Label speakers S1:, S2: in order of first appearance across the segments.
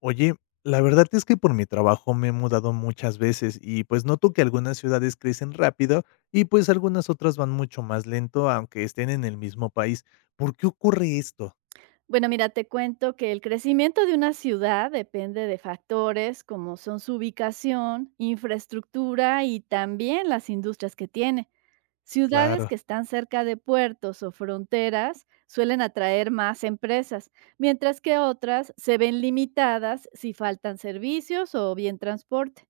S1: Oye, la verdad es que por mi trabajo me he mudado muchas veces y pues noto que algunas ciudades crecen rápido y pues algunas otras van mucho más lento aunque estén en el mismo país. ¿Por qué ocurre esto?
S2: Bueno, mira, te cuento que el crecimiento de una ciudad depende de factores como son su ubicación, infraestructura y también las industrias que tiene.
S1: Es
S2: Ciudades que
S1: claro.
S2: están cerca de puertos o fronteras suelen atraer más empresas, mientras que otras se ven limitadas si faltan servicios o bien transporte.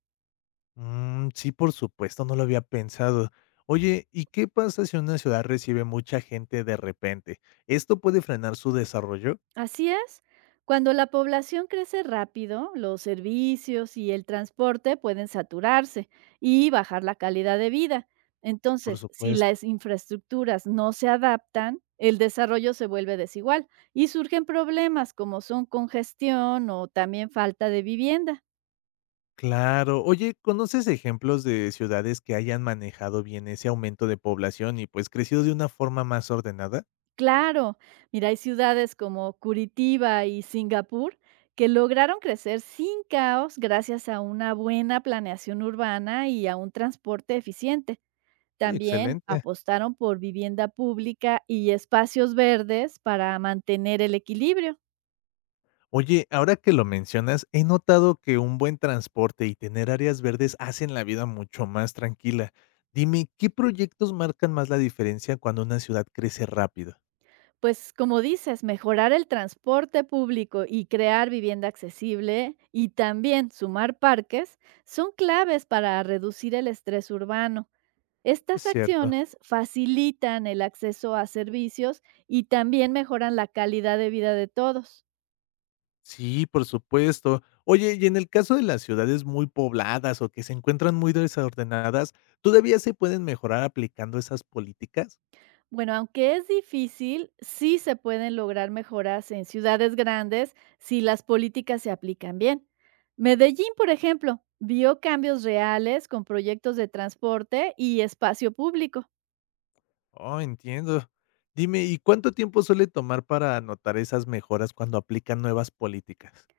S1: Mm, sí, por supuesto, no lo había pensado. Oye, ¿y qué pasa si una ciudad recibe mucha gente de repente? ¿Esto puede frenar su desarrollo?
S2: Así es. Cuando la población crece rápido, los servicios y el transporte pueden saturarse y bajar la calidad de vida.
S1: Sí, por
S2: Entonces, si
S1: supuesto.
S2: las infraestructuras no se adaptan, el desarrollo se vuelve desigual y surgen problemas como son congestión o también falta de vivienda.
S1: Claro. Oye, ¿conoces ejemplos de ciudades que hayan manejado bien ese aumento de población y pues crecido de una forma más ordenada?
S2: Claro, mira, hay ciudades como Curitiba y Singapur que lograron crecer sin caos gracias a una buena planeación urbana y a un transporte eficiente.
S1: Oye,
S2: También
S1: excelente.
S2: apostaron por vivienda pública y espacios verdes para mantener el equilibrio.
S1: Oye, ahora que lo mencionas, he notado que un buen transporte y tener áreas verdes hacen la vida mucho más tranquila. Dime, ¿qué proyectos marcan más la diferencia cuando una ciudad crece rápido?
S2: Pues como dices, mejorar el transporte público y crear vivienda accesible y también sumar parques son claves para reducir el estrés urbano.
S1: Es
S2: Estas
S1: cierto.
S2: acciones facilitan el acceso a servicios y también mejoran la calidad de vida de todos.
S1: Sí, por supuesto. Oye, y en el caso de las ciudades muy pobladas o que se encuentran muy desordenadas, ¿todavía se pueden mejorar aplicando esas políticas?
S2: Bueno, aunque es difícil, sí se pueden lograr mejoras en ciudades grandes si las políticas se aplican bien. Medellín, por ejemplo, vio cambios reales con proyectos de transporte y espacio público.
S1: Oh, entiendo. Dime, ¿y cuánto tiempo suele tomar para notar esas mejoras cuando aplican nuevas políticas?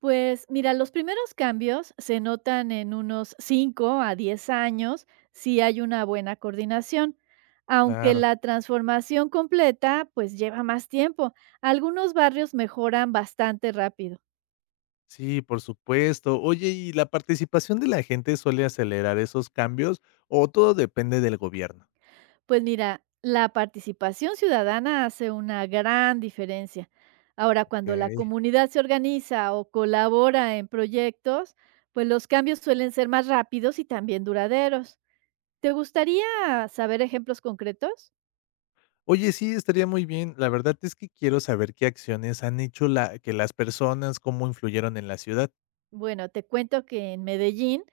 S2: Pues mira, los primeros cambios se notan en unos 5 a 10 años si hay una buena coordinación, aunque
S1: Claro.
S2: la transformación completa pues lleva más tiempo. Algunos barrios mejoran bastante rápido.
S1: Sí, por supuesto. Oye, ¿y la participación de la gente suele acelerar esos cambios o todo depende del gobierno?
S2: Pues mira, la participación ciudadana hace una gran diferencia. Ahora,
S1: Ok.
S2: cuando la comunidad se organiza o colabora en proyectos, pues los cambios suelen ser más rápidos y también duraderos. ¿Te gustaría saber ejemplos concretos?
S1: Oye, sí, estaría muy bien. La verdad es que quiero saber qué acciones han hecho la que las personas, cómo influyeron en la ciudad.
S2: Bueno, te cuento que en Medellín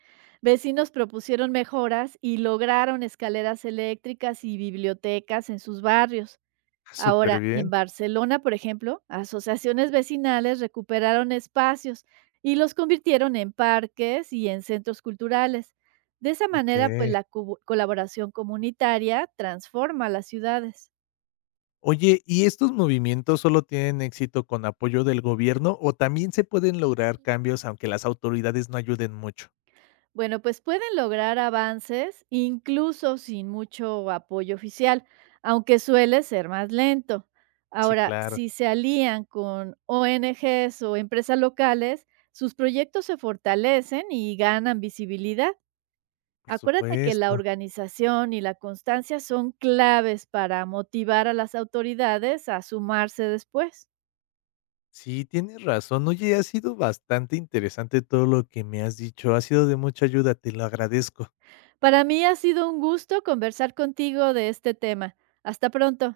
S2: vecinos propusieron mejoras y lograron escaleras eléctricas y bibliotecas en sus barrios.
S1: Ah, súper
S2: Ahora, en
S1: bien.
S2: Barcelona, por ejemplo, asociaciones vecinales recuperaron espacios y los convirtieron en parques y en centros culturales. De esa manera, pues
S1: Okey.
S2: la colaboración comunitaria transforma las ciudades.
S1: Oye, ¿y estos movimientos solo tienen éxito con apoyo del gobierno o también se pueden lograr cambios aunque las autoridades no ayuden mucho?
S2: Bueno, pues pueden lograr avances incluso sin mucho apoyo oficial, aunque suele ser más lento.
S1: Sí,
S2: Ahora,
S1: claro,
S2: si se alían con ONGs o empresas locales, sus proyectos se fortalecen y ganan visibilidad.
S1: por
S2: Acuérdate que la
S1: supuesto.
S2: organización y la constancia son claves para motivar a las autoridades a sumarse después.
S1: Sí, tienes razón. Oye, ha sido bastante interesante todo lo que me has dicho. Ha sido de mucha ayuda, te lo agradezco.
S2: Para mí ha sido un gusto conversar contigo de este tema. Hasta pronto.